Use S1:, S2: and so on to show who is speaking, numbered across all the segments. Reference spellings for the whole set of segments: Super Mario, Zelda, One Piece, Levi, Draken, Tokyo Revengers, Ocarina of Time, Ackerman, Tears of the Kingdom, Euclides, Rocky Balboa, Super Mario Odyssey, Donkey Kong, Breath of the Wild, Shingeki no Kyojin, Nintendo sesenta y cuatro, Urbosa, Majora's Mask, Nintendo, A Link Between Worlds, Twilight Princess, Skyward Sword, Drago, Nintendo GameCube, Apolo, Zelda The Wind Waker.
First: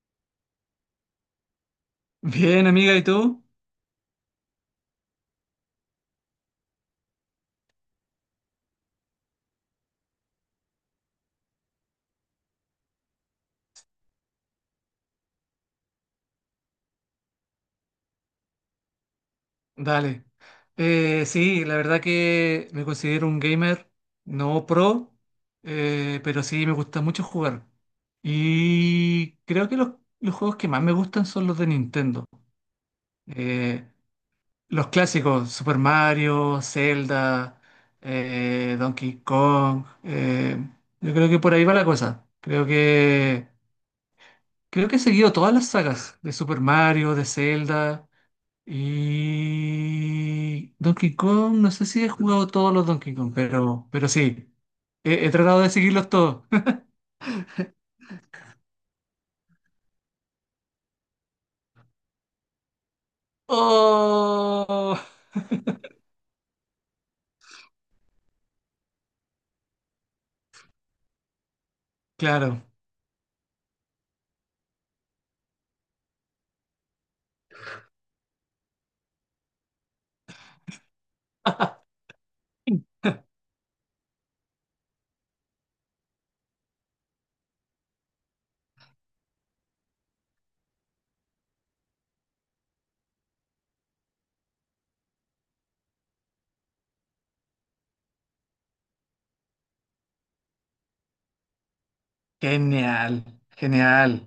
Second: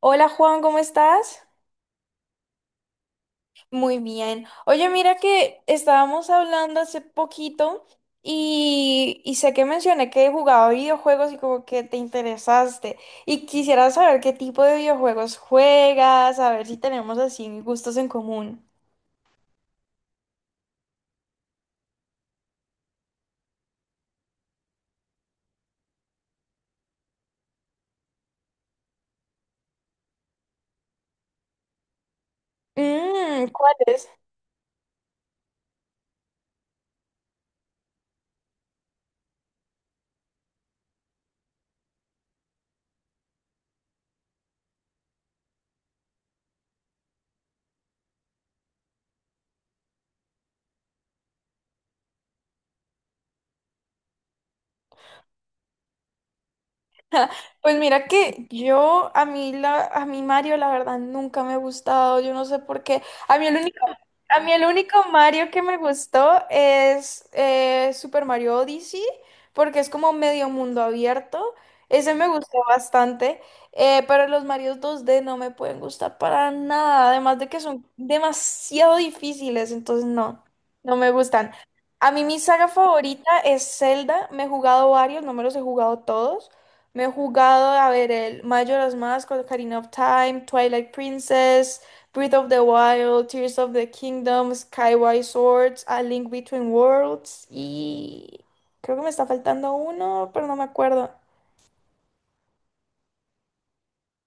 S1: Hola Juan, ¿cómo estás?
S2: Bien, amiga, ¿y tú?
S1: Muy bien. Oye, mira que estábamos hablando hace poquito y sé que mencioné que jugaba videojuegos y como que te interesaste. Y quisiera saber qué tipo de videojuegos juegas, a ver si tenemos así gustos en común.
S2: Dale. Sí, la verdad que me considero un gamer no pro, pero sí me gusta mucho jugar. Y creo que los juegos que más me gustan son los de Nintendo.
S1: Mm,
S2: Eh,
S1: ¿cuáles?
S2: los clásicos, Super Mario, Zelda, Donkey Kong. Yo creo que por ahí va la cosa. Creo que he seguido todas las sagas de Super Mario, de Zelda. Y Donkey Kong, no sé si he jugado todos los Donkey Kong, pero sí, he tratado de seguirlos todos.
S1: Pues mira que yo, a mí, a mí Mario, la verdad, nunca me ha gustado, yo no sé por qué. A mí el único, a mí el
S2: ¡Oh!
S1: único Mario que me gustó es Super Mario Odyssey, porque es como medio mundo abierto. Ese me gustó
S2: Claro.
S1: bastante, pero los Marios 2D no me pueden gustar para nada, además de que son demasiado difíciles, entonces no, no me gustan. A mí mi saga favorita es Zelda, me he jugado varios, no me los he jugado todos. Me he jugado a ver el Majora's Mask, Ocarina of Time, Twilight Princess, Breath of the Wild, Tears of the Kingdom, Skyward Swords, A Link Between Worlds y creo que me está faltando uno, pero no me acuerdo.
S2: Genial, genial,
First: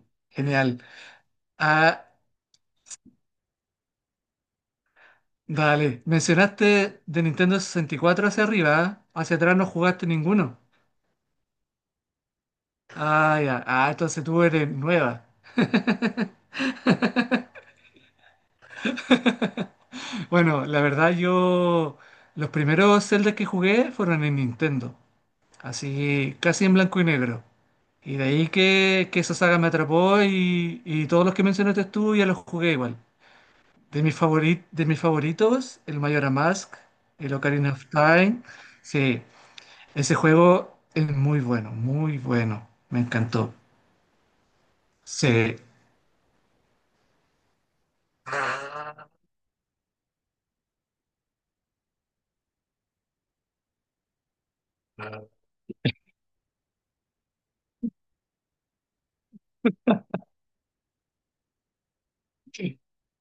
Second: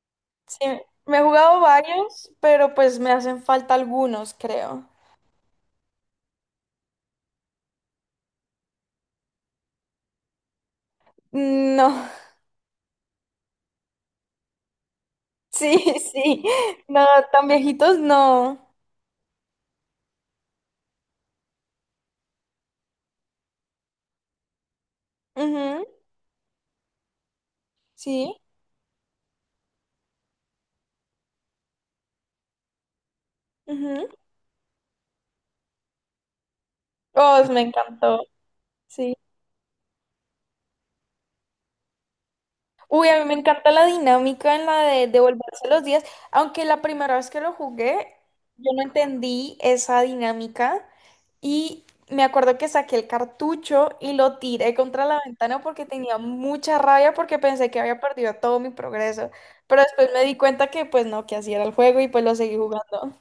S1: Sí,
S2: genial.
S1: me he jugado
S2: Ah,
S1: varios, pero pues me hacen falta algunos, creo.
S2: dale, mencionaste de Nintendo 64 hacia arriba, ¿eh? Hacia atrás no jugaste ninguno.
S1: No,
S2: Ah, ya, ah, entonces tú eres nueva.
S1: sí, sí, no, tan viejitos no.
S2: Bueno, la verdad yo, los primeros Zelda que jugué fueron en Nintendo.
S1: Ujú.
S2: Así casi en blanco y negro. Y de
S1: Sí,
S2: ahí que esa saga me atrapó y todos los que mencionaste tú ya los jugué igual.
S1: ujú.
S2: De mis favoritos, el Majora's Mask, el
S1: Oh, me
S2: Ocarina of
S1: encantó,
S2: Time.
S1: sí.
S2: Sí, ese juego es muy bueno, muy bueno. Me
S1: Uy, a mí me
S2: encantó.
S1: encanta la dinámica en la de
S2: Sí.
S1: devolverse los días, aunque la primera vez que lo jugué, yo no entendí esa dinámica y me acuerdo que saqué el cartucho y lo tiré contra la ventana porque tenía mucha rabia porque pensé que había perdido todo mi progreso, pero después me di cuenta que pues no, que así era el juego y pues lo seguí jugando.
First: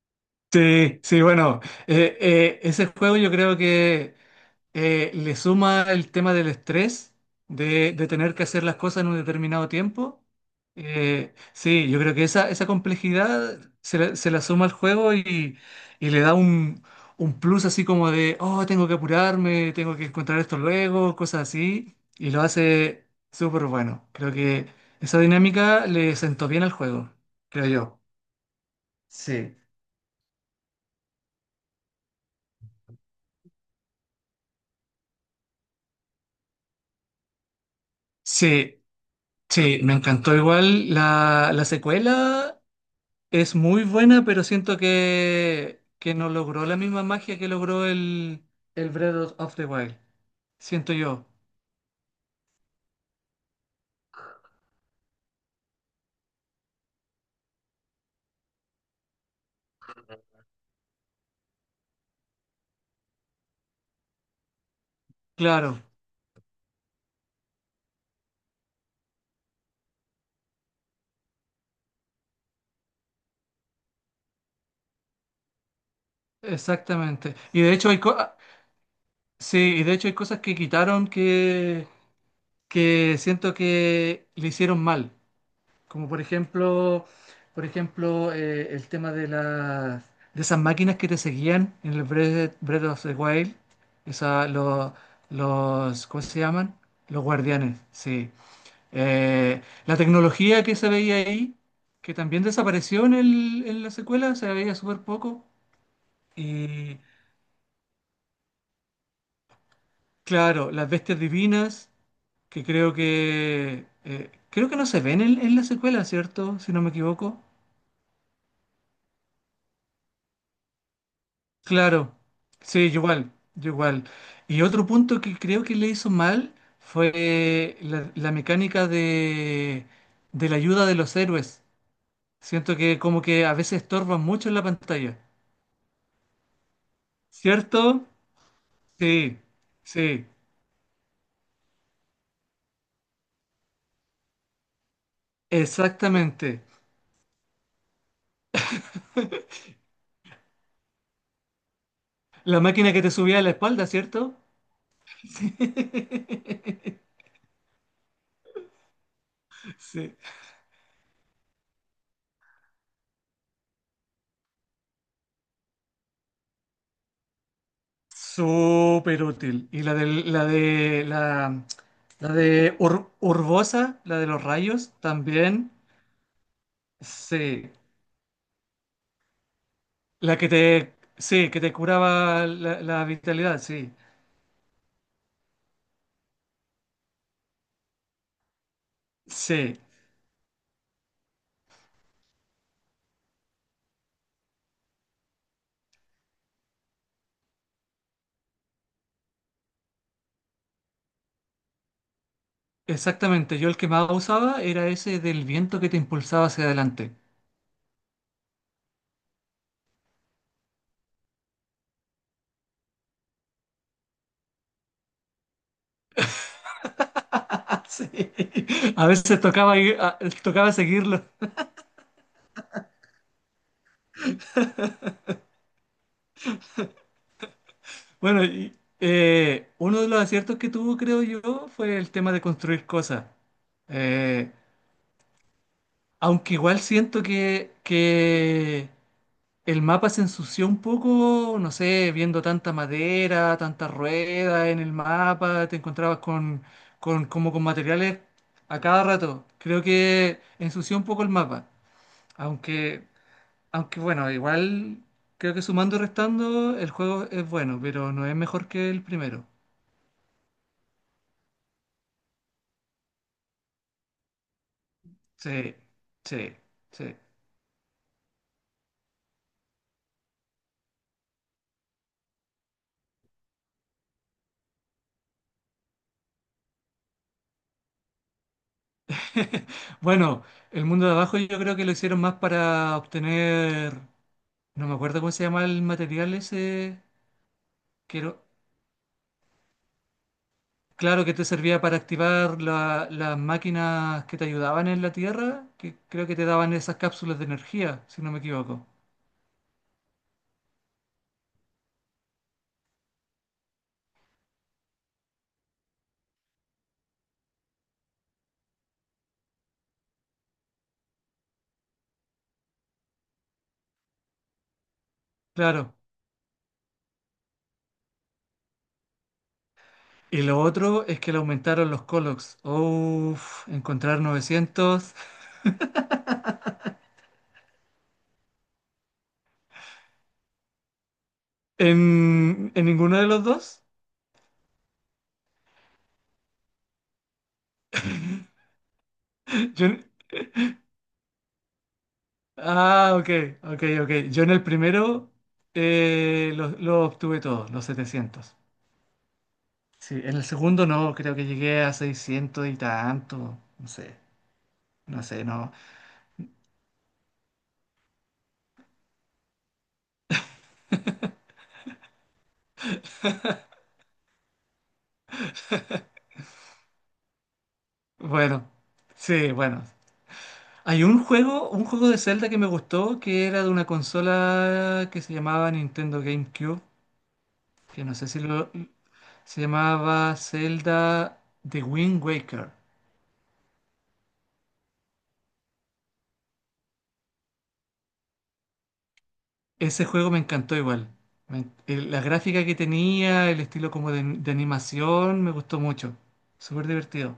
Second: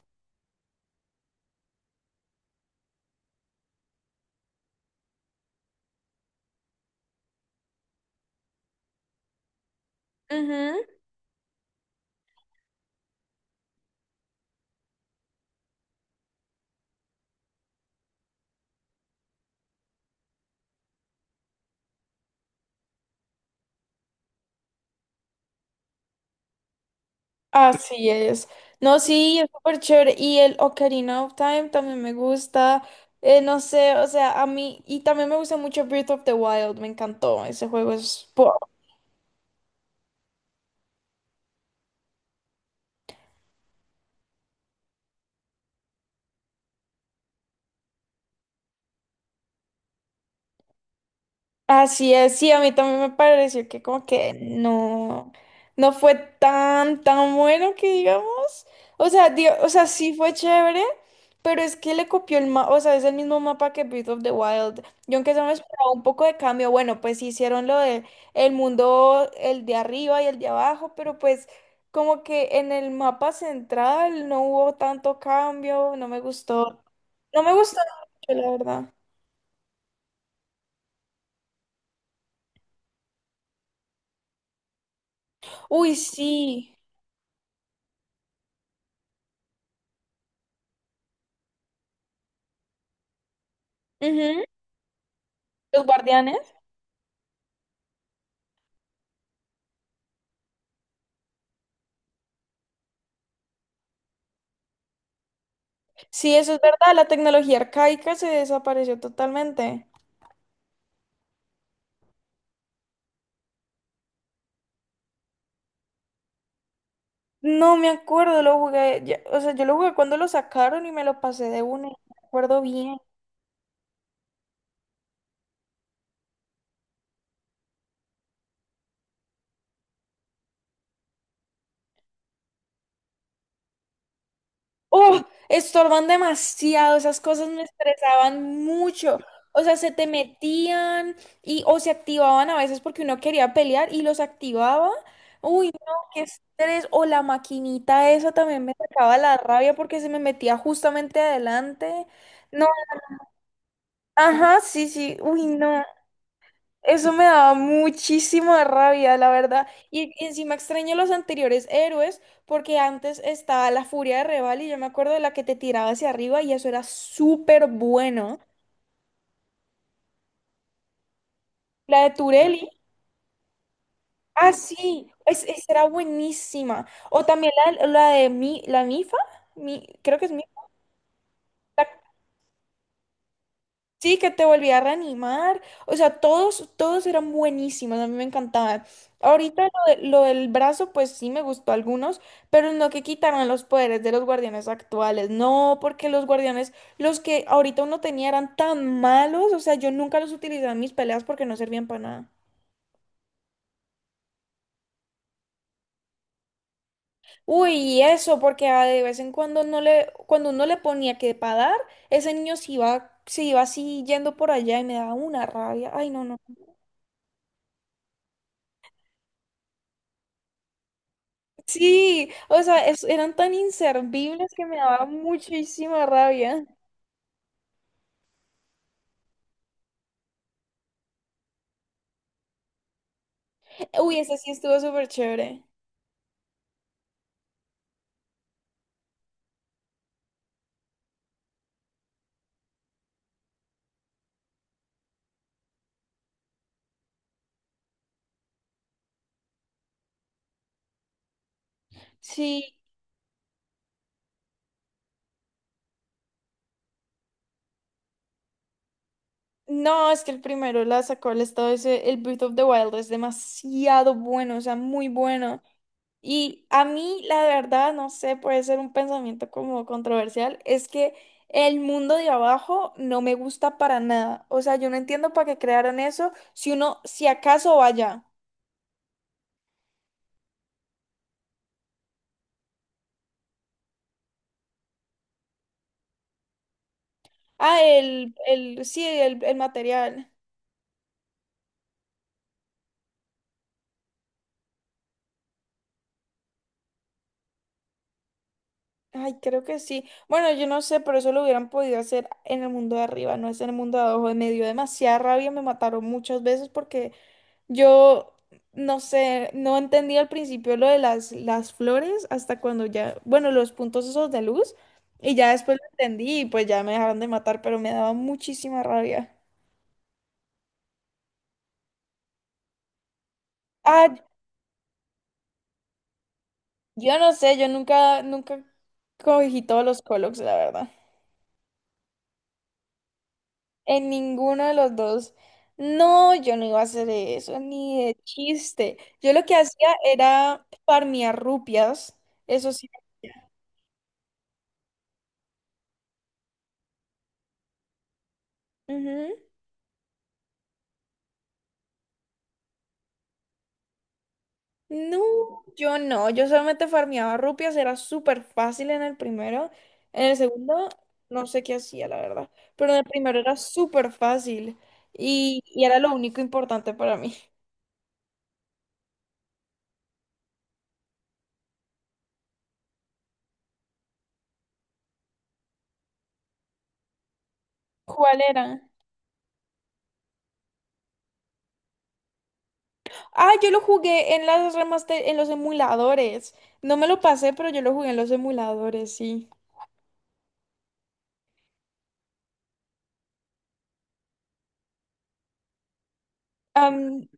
S2: Sí, sí, bueno, ese juego yo creo que le suma el tema del estrés, de tener que hacer las cosas en un determinado tiempo.
S1: Ujú.
S2: Sí, yo creo que esa complejidad se la suma al juego y le da un plus así como de, oh, tengo que apurarme, tengo que encontrar esto luego, cosas así, y lo hace súper bueno. Creo que esa dinámica le sentó bien al juego, creo yo.
S1: Así es. No, sí, es
S2: Sí.
S1: súper chévere. Y el Ocarina of Time también me gusta. No sé, o sea, a mí. Y también me gusta mucho Breath of the Wild. Me encantó. Ese juego es.
S2: Sí, sí, me encantó igual. La secuela es muy buena, pero siento que no logró la misma magia que logró el Breath of the Wild. Siento yo.
S1: Así es, sí, a mí también me pareció que como que no, no fue tan, tan bueno que digamos. O sea, o sea, sí fue chévere, pero es que le copió el mapa, o sea, es el mismo mapa que Breath of the Wild. Yo aunque se me
S2: Claro,
S1: esperaba un poco de cambio, bueno, pues sí hicieron lo de el mundo, el de arriba y el de abajo, pero pues como que en el mapa central no hubo tanto cambio, no me gustó.
S2: exactamente.
S1: No me
S2: Y de
S1: gustó
S2: hecho hay co- ah,
S1: mucho, la verdad.
S2: Sí, y de hecho hay cosas que quitaron que siento que le hicieron mal.
S1: Uy,
S2: Como por
S1: sí.
S2: ejemplo, por ejemplo, el tema de las de esas máquinas que te seguían en el Breath of the Wild, esa, lo-
S1: Los
S2: los, ¿cómo se
S1: guardianes.
S2: llaman? Los guardianes, sí. Eh, la tecnología que se veía ahí, que también desapareció en la secuela, se veía súper poco.
S1: Sí, eso es verdad,
S2: Y
S1: la tecnología arcaica se desapareció totalmente.
S2: claro, las bestias divinas, que creo que creo que no se ven en la secuela, ¿cierto? Si no me equivoco.
S1: No me acuerdo, lo jugué, o sea, yo lo jugué cuando lo sacaron y me lo pasé de una, y no
S2: Claro,
S1: me acuerdo
S2: sí,
S1: bien.
S2: yo igual, yo igual. Y otro punto que creo que le hizo mal fue la mecánica de la ayuda de los héroes. Siento que como que a veces estorban mucho en la pantalla.
S1: ¡Oh! Estorban demasiado, esas cosas me
S2: ¿Cierto?
S1: estresaban mucho.
S2: Sí,
S1: O sea, se te
S2: sí,
S1: metían y o se activaban a veces porque uno quería pelear y los activaba. Uy, no, qué
S2: exactamente.
S1: estrés. O la maquinita esa también me sacaba la rabia porque se me metía justamente adelante.
S2: La
S1: No,
S2: máquina que te subía a la espalda, ¿cierto?
S1: ajá, sí, sí, uy, no, eso me daba muchísima rabia, la verdad. Y,
S2: Sí.
S1: y encima extraño los anteriores héroes, porque antes estaba la furia de Reval y yo me acuerdo de la que te tiraba hacia arriba y eso era súper bueno.
S2: Súper útil. Y la de la de la,
S1: La de
S2: la
S1: Turelli,
S2: de Ur- Urbosa, la de los
S1: ah,
S2: rayos,
S1: sí,
S2: también.
S1: esa era buenísima. O también
S2: Sí,
S1: la de Mi, la Mifa, Mi, creo que es Mifa.
S2: sí, que te curaba la vitalidad, sí,
S1: Sí, que te volví a reanimar. O sea, todos eran buenísimos, a mí me encantaba. Ahorita
S2: sí,
S1: lo del brazo, pues sí me gustó algunos, pero no que quitaran los poderes de los guardianes actuales. No, porque los guardianes, los que ahorita uno tenía eran tan malos. O sea, yo nunca los utilizaba en mis peleas porque no servían para nada.
S2: exactamente. Yo el que más usaba era ese del viento que te impulsaba hacia adelante.
S1: Uy, y eso, porque ah, de vez en cuando no le, cuando uno le ponía que para dar, ese niño se iba así yendo por allá y me daba una rabia. Ay, no, no.
S2: Ah, sí, a veces tocaba, ir- a- tocaba seguirlo.
S1: Sí, o sea, eran tan inservibles que me daba muchísima rabia.
S2: Bueno, uno de los aciertos que tuvo, creo yo, fue el tema de construir cosas.
S1: Uy, ese sí
S2: Eh,
S1: estuvo súper chévere.
S2: Aunque igual siento que el mapa se ensució un poco, no sé, viendo tanta madera, tanta rueda en el mapa, te encontrabas con, como con materiales a cada rato. Creo que ensució un poco el mapa.
S1: Sí,
S2: Aunque, Aunque bueno, igual creo que sumando y restando el juego es bueno, pero no es mejor que el primero.
S1: no, es que el primero la sacó el estado ese, el Breath of the Wild es demasiado bueno, o sea, muy bueno.
S2: Sí, sí,
S1: Y a
S2: sí.
S1: mí, la verdad, no sé, puede ser un pensamiento como controversial, es que el mundo de abajo no me gusta para nada. O sea, yo no entiendo para qué crearon eso, si uno, si acaso vaya.
S2: Bueno, el mundo de abajo yo creo que lo hicieron más para obtener, no me acuerdo cómo se llama el material ese,
S1: Ah,
S2: quiero
S1: sí, el material.
S2: claro que te servía para activar las máquinas que te ayudaban en la Tierra, que creo que te daban esas cápsulas de energía, si no me equivoco.
S1: Ay, creo que sí. Bueno, yo no sé, pero eso lo hubieran podido hacer en el mundo de arriba, no es en el mundo de abajo. Me dio demasiada rabia, me mataron muchas veces porque yo, no sé, no entendía al principio lo de las flores hasta cuando ya, bueno, los puntos esos de luz, y ya después lo
S2: Claro.
S1: entendí y pues ya me dejaron de matar, pero me daba muchísima rabia.
S2: Y lo otro es que le aumentaron los Colox. Uf,
S1: Ah,
S2: encontrar 900
S1: yo no sé, yo nunca cogí todos los Colox, la verdad.
S2: en ninguno de los dos.
S1: En ninguno de los dos. No, yo no iba a hacer eso, ni de chiste. Yo lo que
S2: Yo
S1: hacía
S2: en-
S1: era farmear rupias. Eso sí.
S2: ok, ok. Yo en el primero lo obtuve todo, los 700.
S1: Ujú.
S2: Sí, en el segundo no, creo que llegué a 600 y tanto. No sé,
S1: No,
S2: no.
S1: yo no. Yo solamente farmeaba rupias. Era súper fácil en el primero. En el segundo, no sé qué hacía, la verdad. Pero en el primero era súper fácil. Y era lo único importante para mí.
S2: Bueno, sí, bueno. Hay un juego de Zelda que me gustó, que era de una consola que se llamaba Nintendo GameCube, que no sé
S1: ¿Cuál
S2: si lo...
S1: era?
S2: Se llamaba Zelda The Wind Waker.
S1: Ah, yo lo jugué en las remaster, en los emuladores. No me lo pasé, pero yo lo jugué en los emuladores, sí.
S2: Ese juego me encantó igual. La gráfica que tenía, el estilo como de animación, me gustó mucho. Súper
S1: Am,
S2: divertido.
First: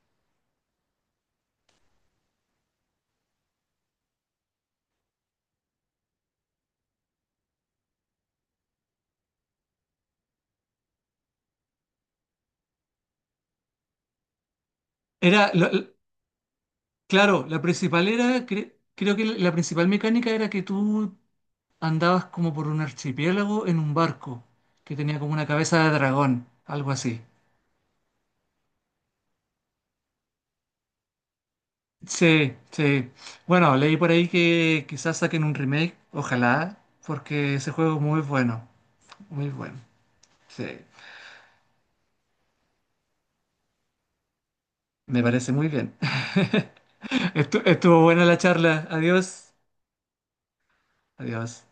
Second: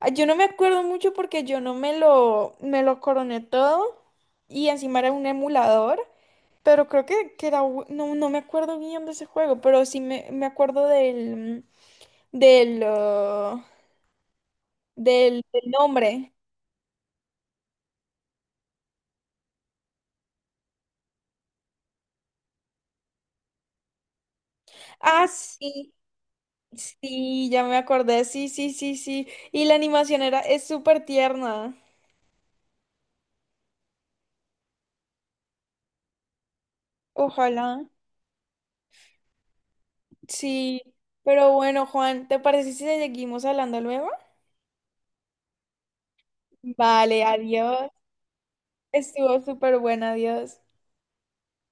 S1: ah, yo no me acuerdo mucho porque yo no me lo, me lo coroné todo y encima era un emulador, pero creo que era, no, no me acuerdo bien de ese juego, pero sí me acuerdo del, ah,
S2: Era,
S1: del
S2: lo-
S1: nombre.
S2: claro, la principal era, cre- Creo que la principal mecánica era que tú andabas como por un archipiélago en un barco que tenía
S1: Ah,
S2: como una cabeza de
S1: sí,
S2: dragón, algo así.
S1: sí, ya me acordé, sí, sí, sí, sí. Y la animación era, es súper tierna.
S2: Sí, sí. Bueno, leí por ahí que quizás saquen un remake, ojalá, porque
S1: Ojalá.
S2: ese juego es muy bueno, muy bueno. Sí,
S1: Sí, pero bueno, Juan, ¿te parece si seguimos hablando luego?
S2: me parece muy bien.
S1: Vale, adiós.
S2: Estuvo buena la charla.
S1: Estuvo
S2: Adiós,
S1: súper buena, adiós.
S2: adiós.